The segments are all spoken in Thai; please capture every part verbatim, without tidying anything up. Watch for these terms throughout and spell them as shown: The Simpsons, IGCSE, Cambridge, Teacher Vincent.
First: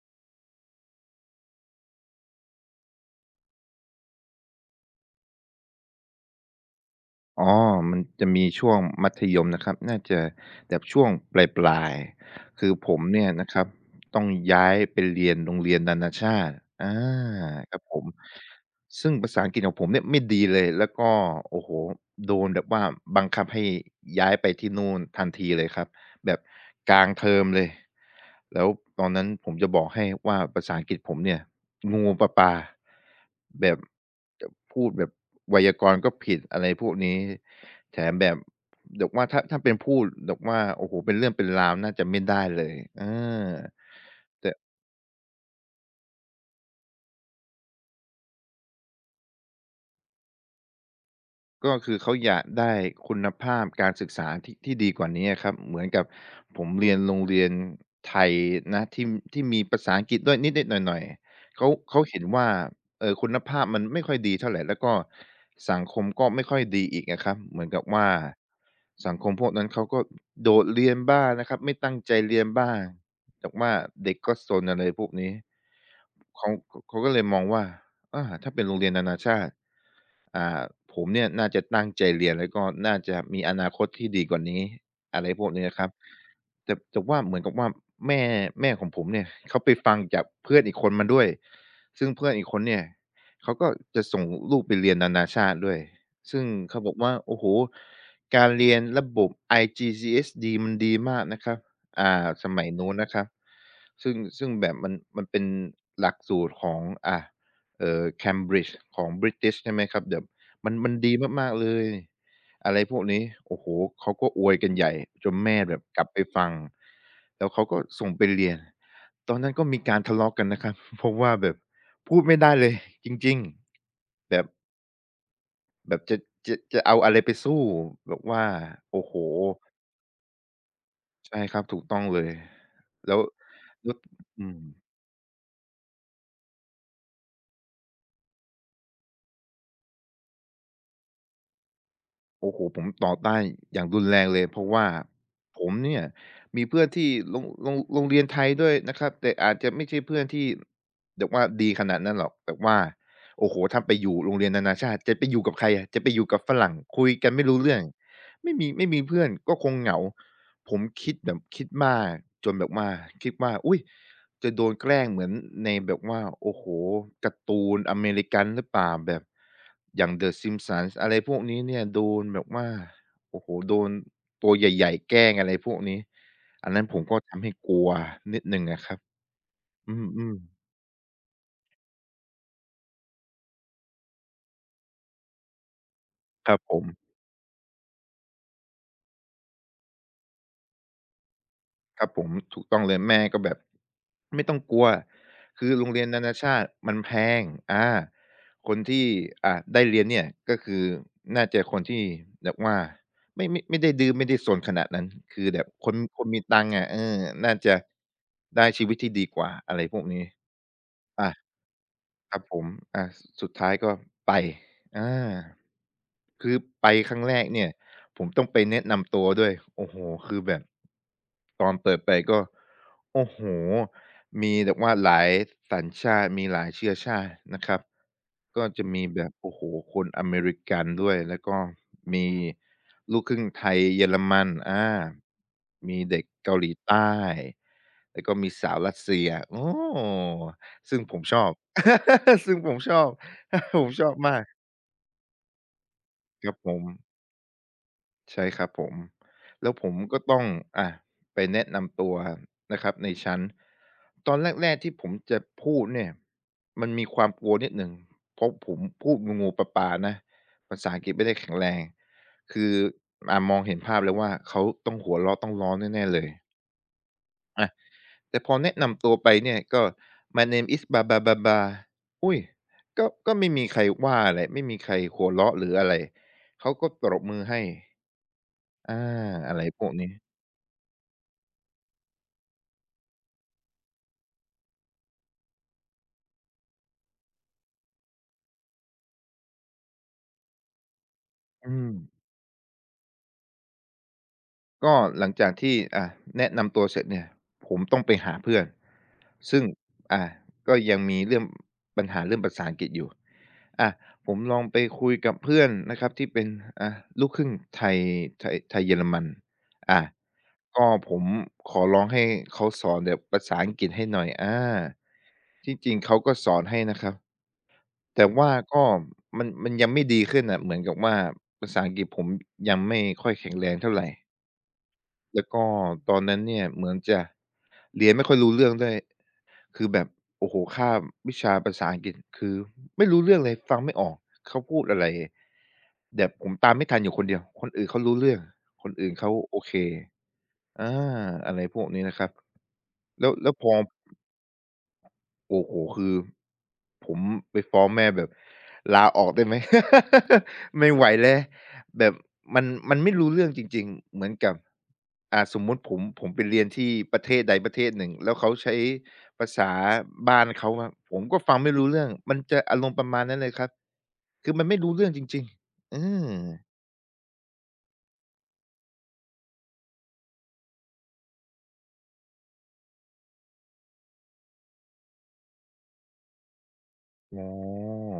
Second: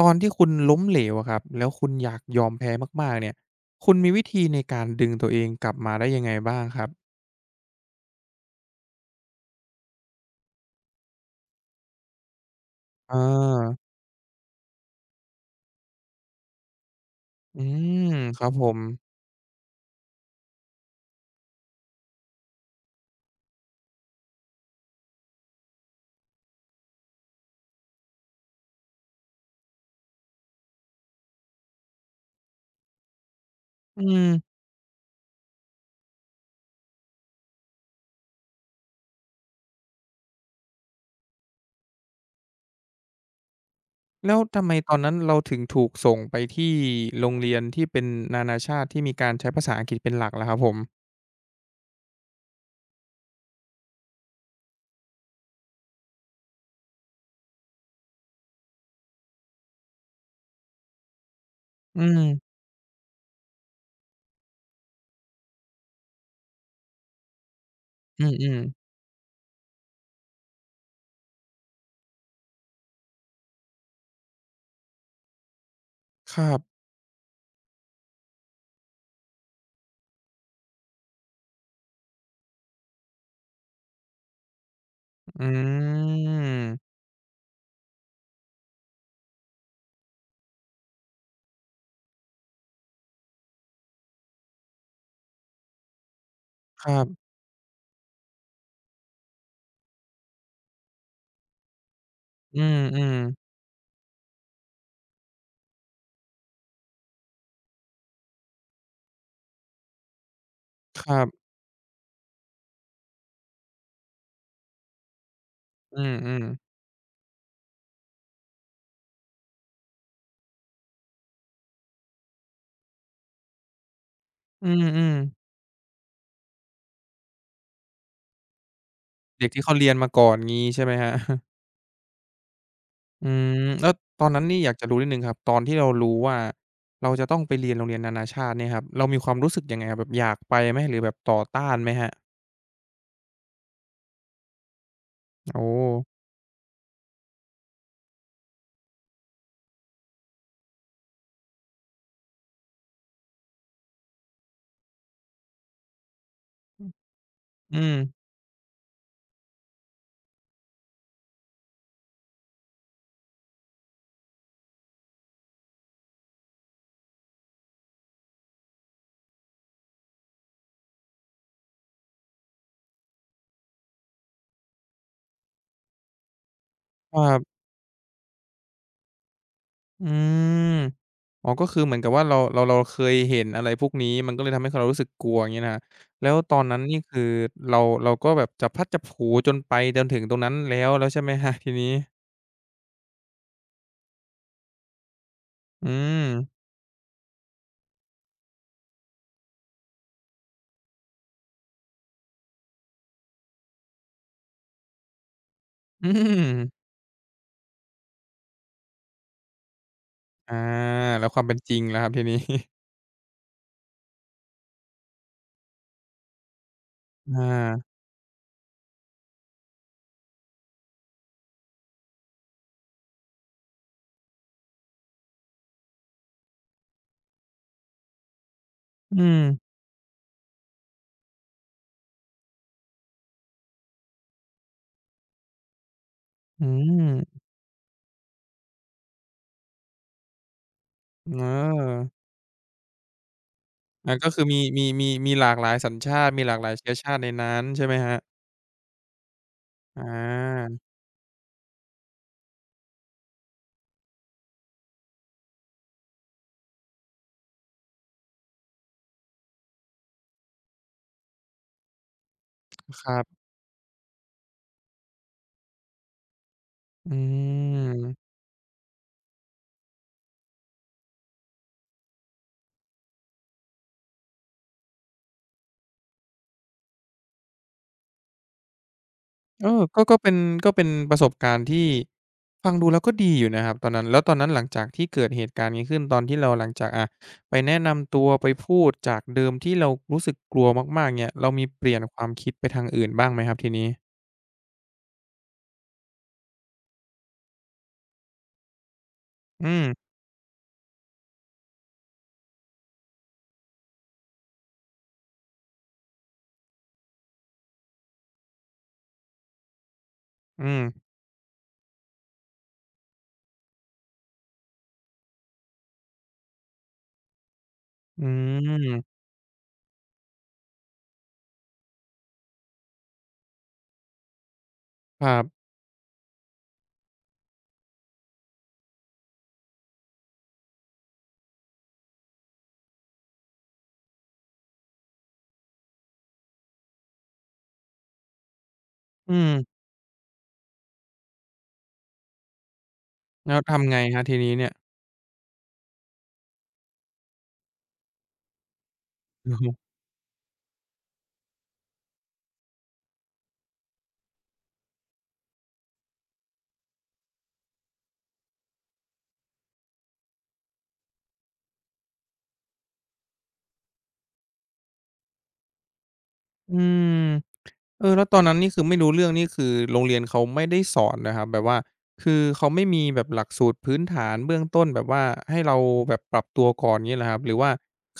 ตอนที่คุณล้มเหลวอะครับแล้วคุณอยากยอมแพ้มากๆเนี่ยคุณมีวิธีในการดึงตัวเองกลับมาได้ยังไงบ้างครับอ๋อมันจะมีช่วงมัธยมนะครับ น่าจะแบบช่วงปลายๆ คือผมเอเนี่ยนะครับอต้องย้ายไปเรียนโรงเรียนนานาชาติอาอืครับผมมครับผมซึ่งภาษาอังกฤษของผมเนี่ยไม่ดีเลย แล้วก็โอ้โฮโดนแบบว่าบังคับให้ย้ายไปที่นู่นทันทีเลยครับ แบบกลางเทอมเลย แล้วตอนนั้นผมจะบอกให้ว่าภาษาอังกฤษผมเนี่ยงูปลาแบบอืมจะพูดแบบไวยากรณ์ก็ผิดอะไรพวกนี้ แถมแบบแบบว่าถ้าถ้าเป็นพูดแบบว่าโอ้โฮเป็นเรื่องเป็นราวน่าจะไม่ได้เลยเออแล้วแต่ ทำไมตอนนั้นเราถึงถูกส่งไปที่โรงเรียนที่เป็นนานาชาติที่มีการใช้ภาษาอังกฤษเป็นหลักล่ะครับผมก็คือเขาอยากได้คุณภาพการศึกษาที่ที่ดีกว่านี้อะครับเหมือนกับผมเรียนโรงเรียนไทยนะที่ที่มีภาษาอังกฤษด้วยนิดๆหน่อยๆเขาอืเขามเห็นว่าเอ่อคุณภาพมันไม่ค่อยดีเท่าไรแล้วก็สังคมก็ไม่ค่อยดีอีกอะครับเหมือนกับว่าอืมๆสังคมพวกนั้นเขาก็โดดเรียนบ้างนะครับไม่ตั้งใจเรียนบ้างแต่ว่าเด็กก็ซนอะไรพวกนี้ครัเขาบเขาก็เลยมองว่า อาถ้าเป็นโรงเรียนนานาชาติอ่าผมเนี่ยน่าจะตั้งใจเรียนแล้วก็น่าจะมีอนาคตที่ดีกว่านี้อะไรอืพวกนี้นะครับ แต่มแต่ว่าเหมือนกับว่าแม่แม่ของผมเนี่ยเขาไปฟังจากเพื่อนอีกคนมาด้วยซึ่งเพื่อนอีกคนเนี่ยเขาก็จะส่งลูกไปเรียนนานาชาติด้วยซึ่งเขาคบรัอกว่าบโอ้โฮการเรียนระบบ ไอ จี ซี เอส อี มันดีมากนะครับอ่าสอืมัยนู้นนะครับมซึ่งซึ่งแบบมันมันเป็นหลักสูตรของอ่า เอ่อ Cambridge ของ British ใช่ไหมครับแบบมันมันๆคดีรับมากๆเลยอะไรพวกนี้โอ้โฮเขาก็อวยกันใหญ่จนแม่แบบอืกลับไปมฟังๆแล้วเขาก็ส่งไปเรียนตอนนั้นก็มีการทะเลาะกันนะครับ เพราะว่าแบบพูดไม่ได้เลยจริงๆแบบอืมๆแบบจะจะจะเอาอะไรไปสู้แบบว่าโอ้โฮเด็กที่เขาเรียนมาก่อนงี้ใช่ไหมครับ ใช่ครับถูกต้องเลยแล้วอืมแล้วแล้วตอนนั้นอืนี่ม อยากจะรู้นิดหนึ่งครับตอนที่เรารู้ว่าเราจะต้องไปเรียนโรงเรียนนานาชาติเนี่ยครับเรามีความรู้สึกยังไงครับแบบอยากไปไหมหรือแบบต่อต้านไหมครับโอ้โฮผมต่อต้านอย่างรุนแรงเลยเพราะว่าโอ้ผมเนี่ยมีเพื่อนที่โรงโรงโรงเรียนไทยด้วยนะครับแต่อาจจะไม่ใช่เพื่อนที่แบบว่าดีขนาดนั้นหรอกแต่ว่าโอ้โฮถ้าไปอยู่โรงเรียนนานาชาติจะไปอยู่กับใครอะจะไปอยู่กับฝรั่งคุยกันไม่รู้เรื่อืองมไม่มีไม่มีเพื่อนก็คงเหงาผมคิดแบบคิดมากจนแบบว่าคิดว่าอุ๊ย จะโดนแกล้งเหมือนในแบบว่าโอ้โฮการ์ตูนอเมริกันหรือเปล่าแบบอย่าง The Simpsons อะไรพวกนี้เนี่ยโดนแบบว่าโอ้โฮโดนตัวใหญ่ๆแกล้งอะไรพวกนี้อันนั้นผมคก็รัทำให้บกลัวนิดหนึ่งอะครับอือืมๆมอ๋อก็คือเหมือนกับว่าเราเราเราเคยเห็นอะไรพวกนี้มันก็เลยทำให้เรารู้สึกกลัวอย่างงี้นะครับแล้วคตอรับนผนั้นม นี่คือเราเราก็แบบจะพลัดจะผลูจนไปจนถึงตรงนั้นแล้วแล้วใช่ไหมครับทีนี้ครับผมถูกต้องเลยแม่ก็แบบไม่ต้องกลัวคือโรอืงเรียนนานาชามติมันแพงอาคนที่อ่าได้เรียนเนี่ยก็คือน่าจะคนที่แบบว่าไม่ไม่ไม่ได้ดื้อไม่ได้ซนขนาดนั้นคือแบบคนอืคนมีตังค์อะมเออน่าจะได้ชีวิตที่ดีกว่าอะไรพวกนี้อาแล้อา วความเป็นจริงล่ะครับทีคนี้รับผมอาสสุดท้ายก็ไปอาคือไปครั้งแรอกเนี่ยาผมต้องไปแนะนำตัวด้วยโอ้โฮคือแบบตอนเปิดไปก็โอ้โฮมีแบบว่าหลายสัญชาติมีหลายเชื้อชาตินะครับก็จะมีอืแบบมโอ้โฮคนอเมริกันด้วยแล้วก็มีลูกครึ่งไทยเยอรมันอามีเด็กเกาอืหลีใต้ม แล้วก็มีสาวรัสเซียโอ้ ซึ่งผมชเอออบ ซึ่งผมชอบ ผมชออาบก็มาคือกมีมีมีมีหลากหลายสัญชาติมีคหรัลาบกหผลายมเชื้อชาติในนั้นใช่ไหมครับใช่ครับผมแล้วผมอก็ต้องาอ่ะไปแนะนำตัวนะครับในชั้นตอนแรกๆที่ผมจะพูดเนี่ยมันมีความกลัวนิดหนึ่งเพราะผมพูดงูๆปลานะภาษาอังกฤษไม่ได้แข็งแรงคือครับอ่ามองเห็นภาพเลยว่าเขาต้องหัวเราะต้องร้องแน่ๆเลยอือ มแต่พอแนะนำตัวไปเนี่ยก็ "My name is บาบาบาบา b l อุ้ยก็ก็ไม่มีใครว่าอะไรไม่มีใครหัวเราะหรืออะไรเขาก็ปรบมือให้อาอะไรเอพอวกก็นี้ก็เป็นก็เป็นประสบการณ์ที่ฟังดูแล้วก็ดีอยู่นะครับตอนนั้นแล้วตอนนั้นหลังจากที่เกิดเหตุการณ์นี้ขึ้นตอนที่เราหลังจากอ่าไปแนะนำตัวไปพูดจากเดิมที่เรารู้สึกกลัวมากๆเนี่ยเรามีอืเปมลี่ยนความคิดไปทางอื่นบ้างไหมครับทีนี้ก็หลังจากที่อ่าแนะนำตัวเสร็จเนี่ยผมต้องไปหาเพื่อน ซึ่งอืมอ่าก็ยังมีเรื่องปัญหาเรื่องภาษาอังกฤษอยู่อ่าผมลองไปคุยกับเพื่อนนะครับที่เป็นอ่าลูกครึ่งไทยไทยไทยเยอรมันอ่าอืก็มผมขอร้องให้เขาสอนแบบภาษาอังกฤษให้หน่อยอาที่จริงเขาก็สอนให้นะครับอืแต่ว่าก็มมันมันยังไม่ดีขึ้นน่ะเหมือนกับว่าภาษาอังกฤษผมยังไม่ค่อยแข็งแรงเท่าไร ครัแล้วก็บตอนนั้นเนี่ยเหมือนจะเรียนไม่ค่อยรู้เรื่องด้วยคือแบบโอ้โฮข้ามวิชาภาษาอังกฤษคือไม่รู้เรื่องเลยฟังไม่ออกเขาพูดอะไรแบบผมตามไม่ทันอยู่คนเดียวคนอื่นเขารู้เรื่องคนอื่นเขาอืโอเคมอาอะไรพวกนี้นะครับแล้วแล้แล้ววพอ ทำไงครับทีนี้เนี่ยโอ้โฮคือผมไปฟ้องแม่แบบลาออกได้อืไหม อฮึ ไม่ไหวแล้วแบบมันมันไม่รู้เรื่องจริงๆเหมือนกับอ่าสมมุติผมผมไปเรียนที่ประเทศใดประเทศหนึ่งแล้วเขาใช้ภาษาบ้านเขาอะผมก็ฟังไม่รู้เรื่องมันจะอารมณ์ประมาณนั้นเลยครับคือมันไม่รู้เรื่องจริงๆอืมอืม เออแล้วตอนนั้นนี่คือไม่รู้เรื่องนี่คือโรงเรียนเขาไม่ได้สอนนะครับแบบว่าคือเขาไม่มีแบบหลักสูตรพื้นฐานเบื้องต้นแบบว่าให้เราแบบปรับตัวก่อนงี้เหรอครัอ๋บหรือว่า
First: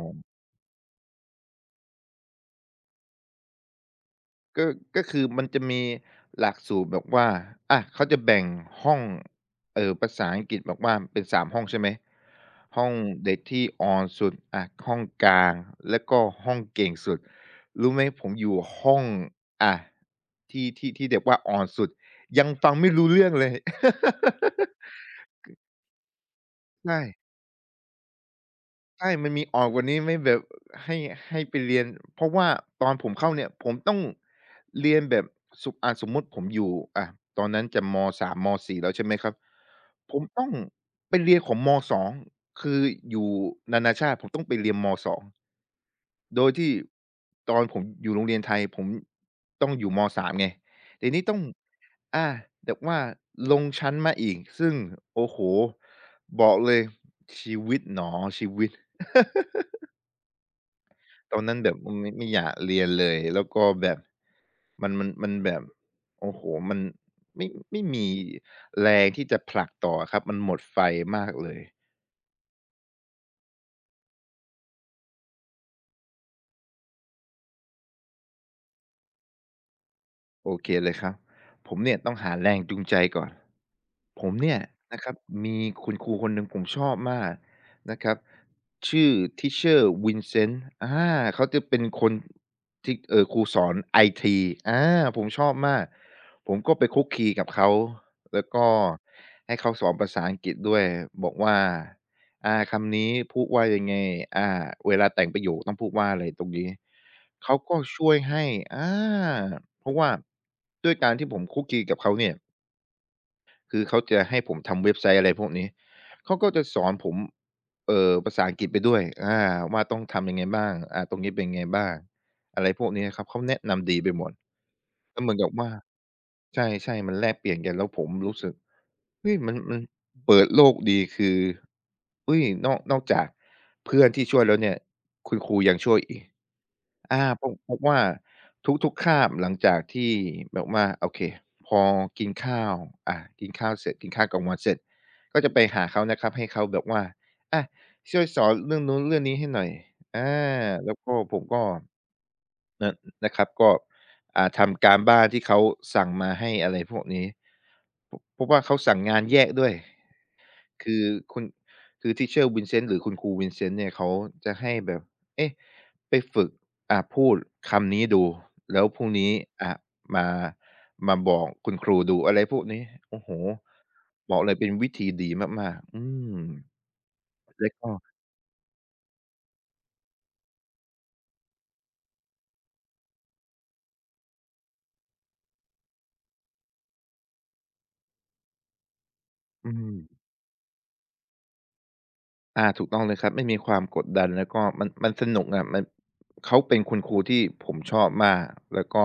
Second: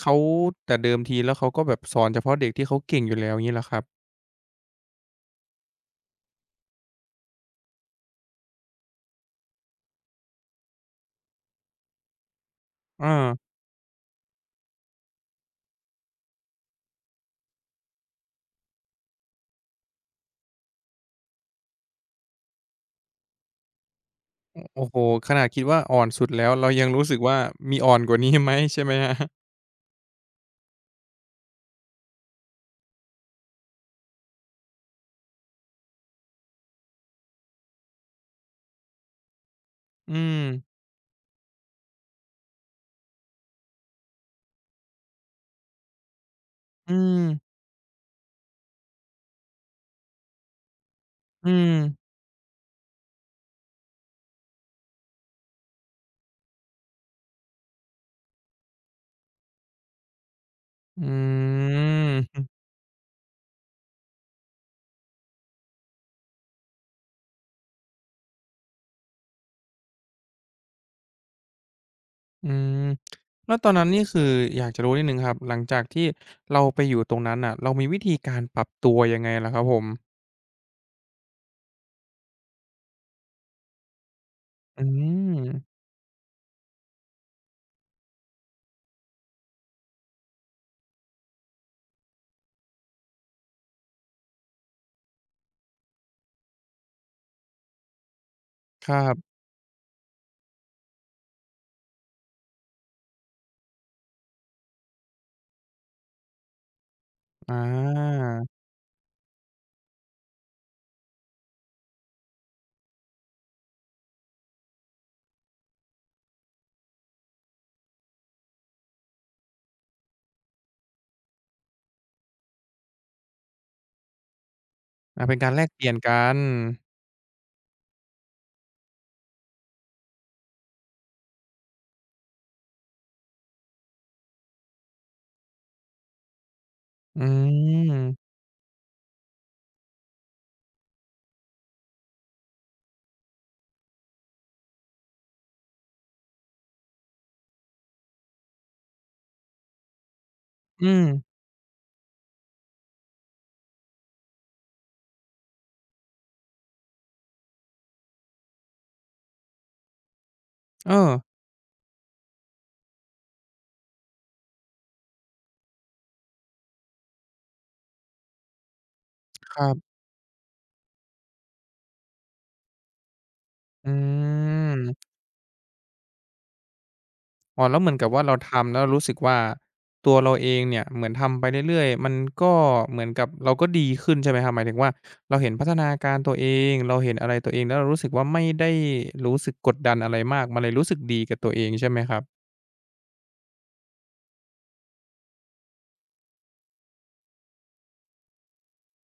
เขาแต่เดิมทีแล้วเขาก็แบบสอนเฉพาะเด็กที่เขาเก่งอยู่แล้วงี้เหรอครับก็ก็คือมันจะมีหลักสูตรแบบว่าอาเขาจะแบ่งห้องเอ่อภาษาอังกฤษบอกว่าเป็นสามห้องใช่ไหม ห้องอาเด็กที่อ่อนสุดอาห้องกลาง แล้วก็ห้องเก่งสุด รู้ไหมผมอยู่ห้องอาที่ที่ที่แบบว่าอ่อนสุด ยังฟังไม่รู้เรื่องเลย โอ้โฮขนาดคิดว่าอ่อนสุดแล้วเรายังใช่ รู้สึกว่ามีอ่อนกว่านี้ ไหมใช่ไหมคใช่รับมันมีออกกว่านี้ไหมแบบให้ให้ไปเรียนเพราะว่าตอนผมเข้าเนี่ยผมต้องเรียนแบบสุอ่าสมมุติผมอยู่อ่าตอนนั้นจะมสามมสี่แล้วใช่ไหมครับอืผมมต้องไปเรียนของมสองคืออยู่นานาชาติผมต้องไปเรียนมสองโดยที่อืมตอนผมอยู่โรงเรียนไทยผมต้องอยู่มสามไงทีนี้ต้องอืมอาแบบว่าลงชั้นมาอีกซึ่งโอ้โฮบอกเลยชีวิตหนอชีวิต อืตอนนั้นแบบไม่ไม่อม ยากเรียนเลยแล้วก็แบบมันมันมันแบบโอ้โหมันไม่ไม่มีแรงที่จะผลักต่อครับมันหมดไฟมากเลย อืมแล้วตอนนั้นนี่คืออยากจะรู้นิดหนึ่งครับหลังจากที่เราไปอยู่ตรงนั้นน่ะเรามีวิธีการปรับตัวยังไงล่ะครับผมโอเคเลยครับผมเนี่ยต้องหาแรงจูงใจก่อนผมเนี่ยอืนะครับมมีคุณครูคนหนึ่งผมชอบมากนะครับชื่อ Teacher Vincent อาเขาจะเป็นคนที่เอ่อครูสอนไอทีอาผมชอบมากผมก็ไปคลุกคลีกับเขาแล้วก็ครับให้เขาสอนภาษาอังกฤษด้วยบอกว่า อาคำนี้พูดว่ายังไงอาเวลาแต่งประโยคต้องพูดว่าอะไรตรงนี้อเขาก็ช่วยาให้อาเพราะว่าด้วยการที่ผมคุกคีกับเขาเนี่ยคือเขาจะให้ผมทำเว็บไซต์อะไรพวกนี้เขาก็จะสอนผมเอ่อภาษาอังกฤษไปด้วยอาว่าต้องทำยังไงบ้างอาตรงนี้เป็นยังไงบ้างอะไรพวกนี้ครับเขาแนะนำดีไปหมดก็อาเหมืเป็อนนกักาบรแลกว่าเปลี่ยนกันใช่ๆมันแลกเปลี่ยนกันแล้วผมรู้สึก เฮ้ยมันมันเปิดโลกดีคือเฮ้ยนอกนอกจากเพื่อนที่ช่วยแล้วเนี่ยคุณครูยังช่วยอีกอือาผมพบว่ามทุกๆคาบหลังจากที่แบบว่าโอเคพอกินข้าวอากินข้าวเสร็จกินข้าวกลางวันเสร็จก็จะไปหาเขานะครับให้เขาแบบว่าอาช่วยสอนเรื่องนู้นเรื่องนี้ให้หน่อยอาแล้อืวมก็ผมก็นะนะครับก็อ่าทำการบ้านที่เขาสั่งมาให้อะไรพวกนี้พพบว่าเขาสั่งงานแยกด้วย เอคืออคุณคือ Teacher Vincent หรือคุณครู Vincent เนี่ยเขาจะให้แบบเอ๊ะไปฝึกอ่าพูดคำนี้ดูแล้วพรุ่งนี้ครัอ่าบมามาบอกคุณครูดูอะไรพวกนี้โอ้โฮอืบอกเลยเป็นวิธีม ดีมากๆอืมอ๋อแล้วแล้วเหก็มือนกับว่าเราทำแล้วรู้สึกว่าตัวเราเองเนี่ยเหมือนทำไปเรื่อยๆมันก็เหมือนกับเราก็ดีขึ้นใช่ไหมครับหมายถึงว่าเราเห็นพัฒนาการตัวเองเราเห็นอะไรตัวเองแล้วเรารู้สึกว่าไม่ได้รู้สึกอืกดดันอะไรม มากมันเลยรู้สึกดีกับตัวเองใช่ไหมครับอาถูกต้องเลยครับไม่มีความกดดันแล้วก็มันมันสนุกอะมันเขาเป็นคุณครูที่ผมชอบมากแล้วก็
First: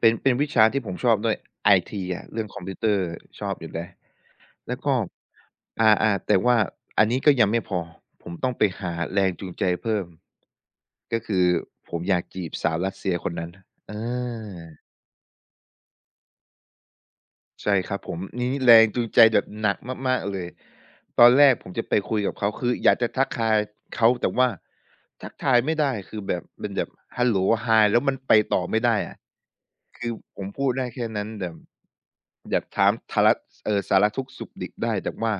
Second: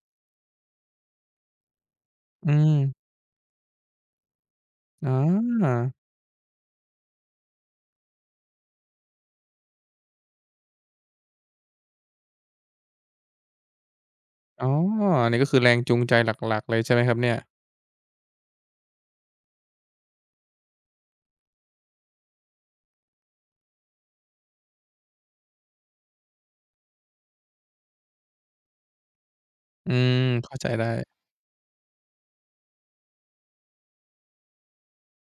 เป็นเป็นวิชาที่ผมชอบด้วยไอทีอะเรื่องอืคอมพิมวเตอร์ชอบอยู่แล้วแล้วก็อาอาๆแต่ว่าอันนี้ก็ยังไม่พอผมต้องไปหาแรงจูงใจเพิ่มก็คือผมอยากจีบสาวรัสเซียคนนั้นเออ อ๋ออันนี้ก็คือแรงจูงใจหลักๆเลยใช่ไหมครับเนี่ยใช่ครับผมนี่แรงจูงใจแบบหนักมากๆเลยตอนแรกผมจะไปคุยกับเขาคืออยากจะทักทายเขาแต่ว่าทักทายไม่ได้คือแบบเป็นแบบฮัลโหล Hi แล้วมันไปต่อไม่ได้อะอืคือมผมเข้าใจพูดได้ได้แค่นั้นแบบอยากถามทาระเอ่อสารทุกข์สุขดิบได้แต่ว่า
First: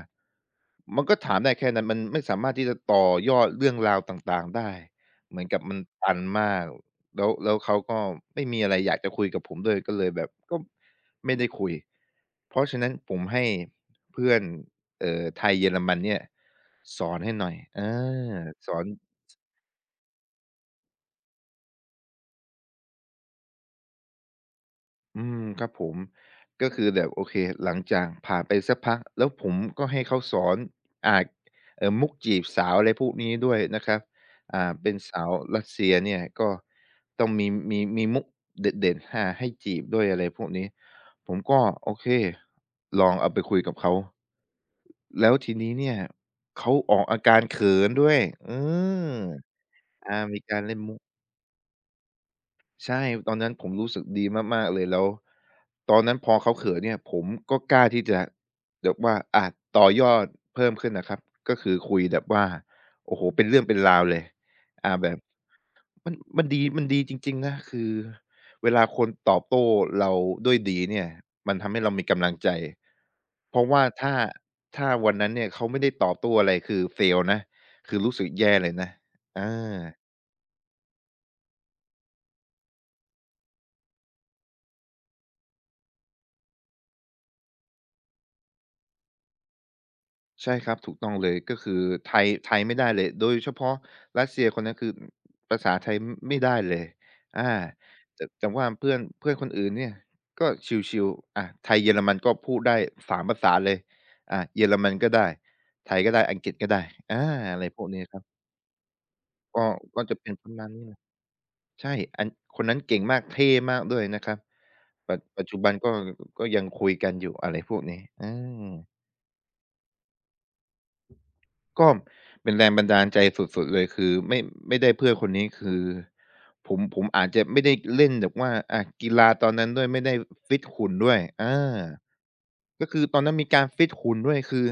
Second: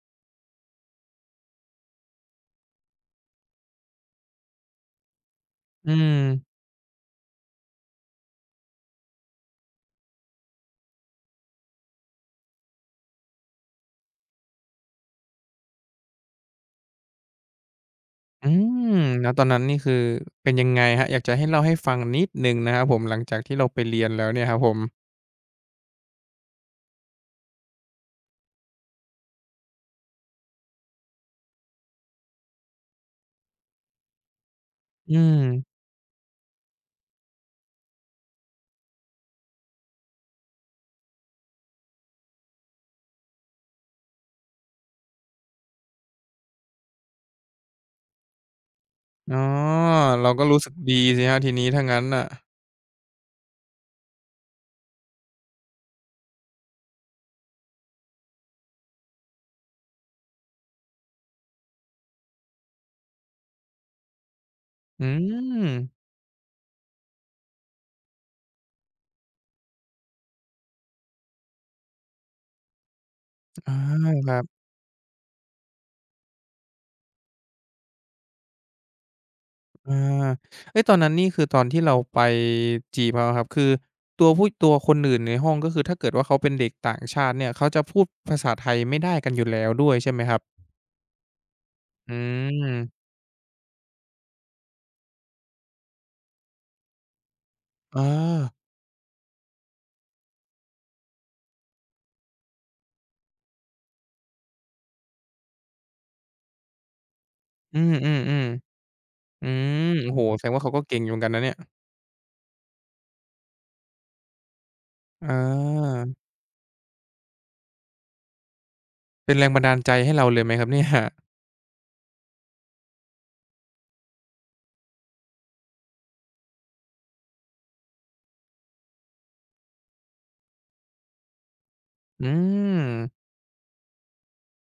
มันก็ถามได้แค่นั้นมันไม่สามารถที่จะต่อยอดเรื่องราวต่างๆได้เหมือนกับมันอืมตันมากแล้วแล้วเขาก็ไม่มีอะไรอยากจะคุยกับผมด้วยก็เลยแบบก็ ไม่ได้คุยเพราะฉะนั้นผมให้เพื่อนเอ่อไทยเยอรมันเนี่ยสอนให้หน่อยอาอืสอนมแล้วตอนนั้นนี่คือเป็นยังไงครับอยากจะให้เล่าให้ฟังนิดหนึ่งนะครับผมหลังจากที่เราไปเรียนแล้วเนี่ยครับผมอืมครับผมก็คือแบบโอเคหลังจากผ่านไปสักพัก แล้วผมก็ให้เขาสอนอ่าเอ่อมุกจีบสาวอะไรพวกนี้ด้วยนะครับอ่าเป็นอืสาวม รัสเซียเนี่ยก็ต้องมีมีมีมุกเด็ดๆอ่าให้จีบด้วยอะไรพวกนี้ ผมก็โอเคลองเอาไปคุยกับเขา แล้วทีนี้เนี่ยเขาออกอาการเขินด้วยเอออ๋ออาเรามีก็การู้รสึกเล่นมุดีกสิครับทีนี้ถ้างั้นน่ะใช่ตอนนั้นผมรู้สึกดีมากๆเลยแล้วตอนนั้นพอเขาเขินเนี่ยผมก็กล้าที่จะแบบว่าอาต่อยอดเพิ่มขึ้นนะครับ ก็คือคุยแบบว่าโอ้โฮเป็นเรื่องเป็นราวเลยอาอืแบบ มมันมันดีมันดีจริงๆนะคือเวลาคนตอบโต้เราด้วยดีเนี่ยมันทำให้เรามีกำลังใจเพราะอาว่าถ้าครับถ้าวันนั้นเนี่ยเขาไม่ได้ตอบโต้อะไรคือ fail นะคือรู้สึกแย่เลยนะอา อาเฮ้ยตอนนั้นนี่คือตอนที่เราไปจีบเขาอะครับคือตัวผู้ตัวคนอื่นในห้องก็คือถ้าเกิดว่าเขาเป็นเด็กต่างชาติเนี่ยเขาจะพูดภาษาไทยไม่ได้กันอยู่แล้วด้วยใช่ไหมครับใช่ครับถูกต้องเลยก็คือไทอืยไทยไม่ได้เลมยโดยเฉพาะรัสเซียคนนั้นคือภาษาไทยมไม่ได้เลยอาอาแต่แต่ว่าเพื่อนเพื่อนคนอื่นเนี่ยก็ชิลๆอาไทยเยอรมันก็พูดได้สามภาษาเลยอาเยอรมันก็ได้ไทยก็ได้อังกฤษก็ได้อาอะไรอืพวกนี้ครับมๆๆอืก็มก็โอ้จะโฮเป็นแสปดงระว่ามาณเขาก็นี้เลเก่ยงอยู่เหมือนกันนะเนี่ยใช่อันคนนั้นเก่งมากเท่มากด้วยนะครับปัจอปัจจุบันก็าก็ยังคุยกันอยู่อะไรพวกนี้อา เป็นแรงบันดาลใจให้เราเลยไหมครับเนี่ยก็เป็นแรงบันดาลใจสุดๆเลยคือไม่ไม่ได้เพื่อนคนนี้คือผมผมอาจจะไม่ได้เล่นแบบว่าอากีฬาตอนนั้นด้วยไม่ได้ฟิตหุ่นด้วยอา อืก็มคือตอนนั้นมีการฟิตหุ่นด้วยคือ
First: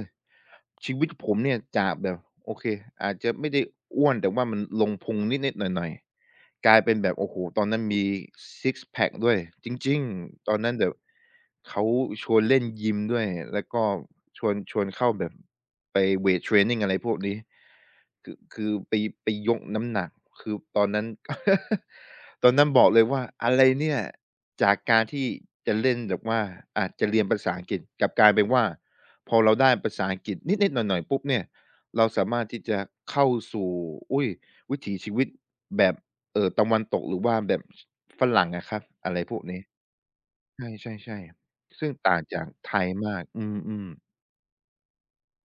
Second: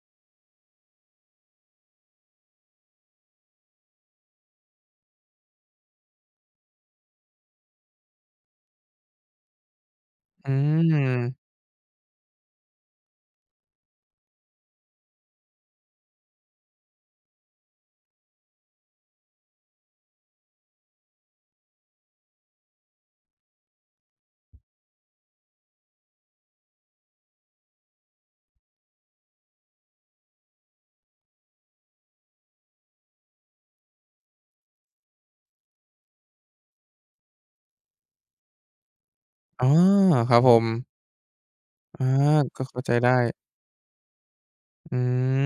ชีวิตผมเนี่ยจากแบบโอเคอาจจะไม่ได้อ้วนแต่ว่ามันลงพุงนิดๆหน่อยๆกลายเป็นแบบโอ้โฮตอนนั้นมี Six Pack ด้วยจริงอืๆตอนนั้นแบบมเขาชวนเล่นยิมด้วยแล้วก็ชวนชวนเข้าแบบไปเวตเทรนนิงอะไรพวกนี้ คือคือไปไปยกน้ำหนักคือตอนนั้น ตอนนั้นบอกเลยว่าอะไรเนี่ยจากการที่จะเล่นแบบว่าอาจจะเรียนภาษาอังกฤษกลับกลายเป็นว่าพอเราได้ภาษาอังกฤษนิดๆหน่อยๆปุ๊บเนี่ยเราสามารถที่จะเข้าสู่อุ๊ยวิถีชีวิตแบบเอ่อตะวันตกหรือว่าแบบฝรั่งอะครับอะไรพวกนี้อ๋อครับผม ใช่ๆๆซึ่งอาต่างจากก็ไทเข้ายใจได้มากอืมๆอื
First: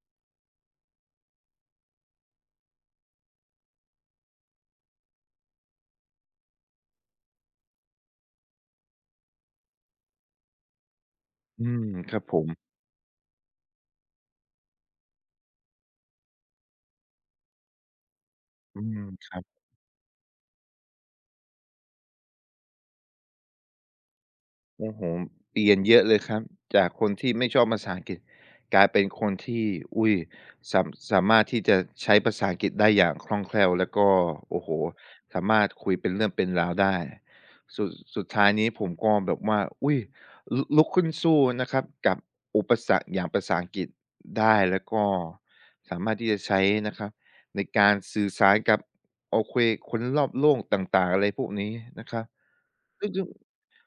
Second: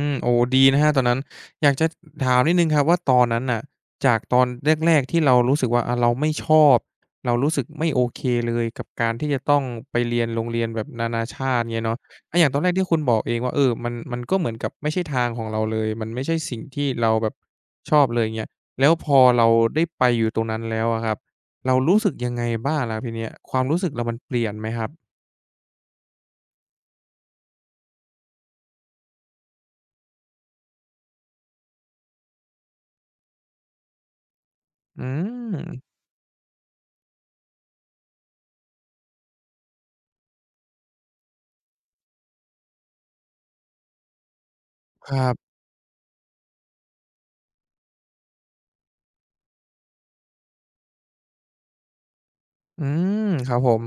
มโอ้ดีนะครับตอนนั้นอยากจะถามนิดหนึ่งครับว่าตอนนั้นน่ะจากตอนแรกๆที่เรารู้สึกว่าอาเราไม่ชอบเรารู้สึกไม่โอเคเลยกับการที่จะต้องไปเรียนโรงเรียนแบบนานาชาติอืเงี้มยเนาะครับผอาอมย่างตอนแรกที่คุณบอกเองว่าเออมันมันก็เหมือนกับไม่ใช่ทางของเราเลยมันไม่ใช่สิ่งที่เราแบบชอบเลยเงี้ยอืแล้วมพอครัเราบ ได้ไปอยู่ตรงนั้นแล้วอะครับเรารู้สึกยังไงบ้างล่ะทีเนี้ยความรู้สึกเรามันเปลี่ยนไหมครับโอ้โฮเปลี่ยนเยอะเลยครับ จากคนที่ไม่ชอบภาษาอังกฤษกลายเป็นคนที่อุ๊ยสามสามารถที่จะใช้ภาษาอังกฤษได้อย่างคล่องแคล่วแล้วก็โอ้โฮอืสามารถคุมยเป็นเรื่องเป็นราวได้สุดสุดท้ายนี้ผมก็แบบว่าอุ๊ยลุลุกขึ้นสู้นะครับกับอุปสรรคอย่างภาษาอังกฤษได้แล้วก็ครับ สามารถที่จะใช้นะครับในการสื่อสารกับโอเคคนรอบโลกต่างๆอะไรพวกนี้นะครับอืซึ่งซึ่ง มครับผม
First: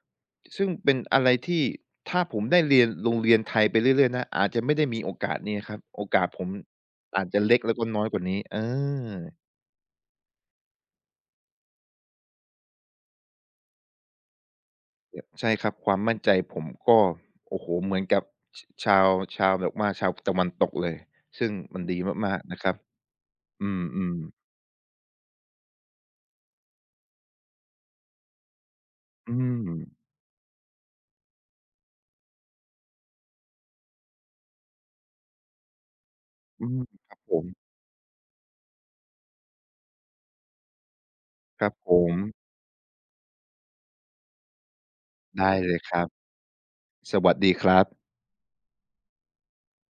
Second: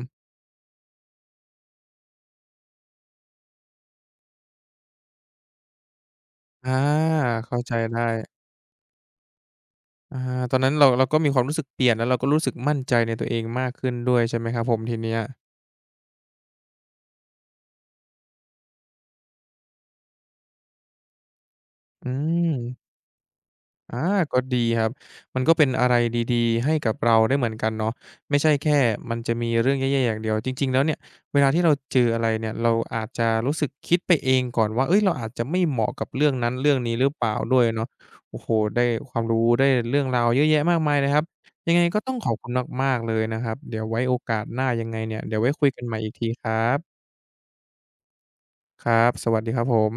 ซึ่งเป็นอะไรที่ถ้าผมได้เรียนโรงเรียนไทยไปเรื่อยๆนะอาจจะไม่ได้มีโอกาสนี้ครับโอกาสผมอาอาจจะเล็เข้ากใจแล้วก็ได้น้อยกว่านี้เอออาตอนนั้นเราเราก็มีความรู้สึกเปลี่ยนแล้วเราก็รู้สึกมั่นใจในตัวเองมากขึ้นด้วยใช่ไหมครับผมทีเนี้ยใช่ครับความมั่นใจผมก็โอ้โฮเหมือนกับชชาวชาวแบบว่าชาวตะวันตกเลยซึ่งมันดีอืมากๆนะครับม อือามๆก็ดีครับ มันก็เป็นอะไรดีๆให้กับเราได้เหมือนกันเนาะไม่ใช่แค่มันอืจะมีเรื่องแย่ๆมอย่างเดียวจริงๆแล้วเนี่ยเวลาที่เราเจออะไรเนี่ยเราอาจจะรู้สึกคิดไปเองก่อนว่าเฮ้ยเราอาจจะไม่เหมาะกับเรื่องนั้นอืเรื่องมนี้หรืคอรับเปผล่ามด้วยเนาะโอ้โฮได้ความรู้ได้เรื่องราวเยอะแยะมากมายเลยครับครัยับงไงผก็ต้มองขอบคุณมากๆเลยนะครับเดี๋ยวไว้โอกาสหน้ายังไงเนี่ยเดี๋ยวไว้ได้คุยเลยกันคใหม่รับอีกทีครับสวัสดีครับครับสวัสดีครับผม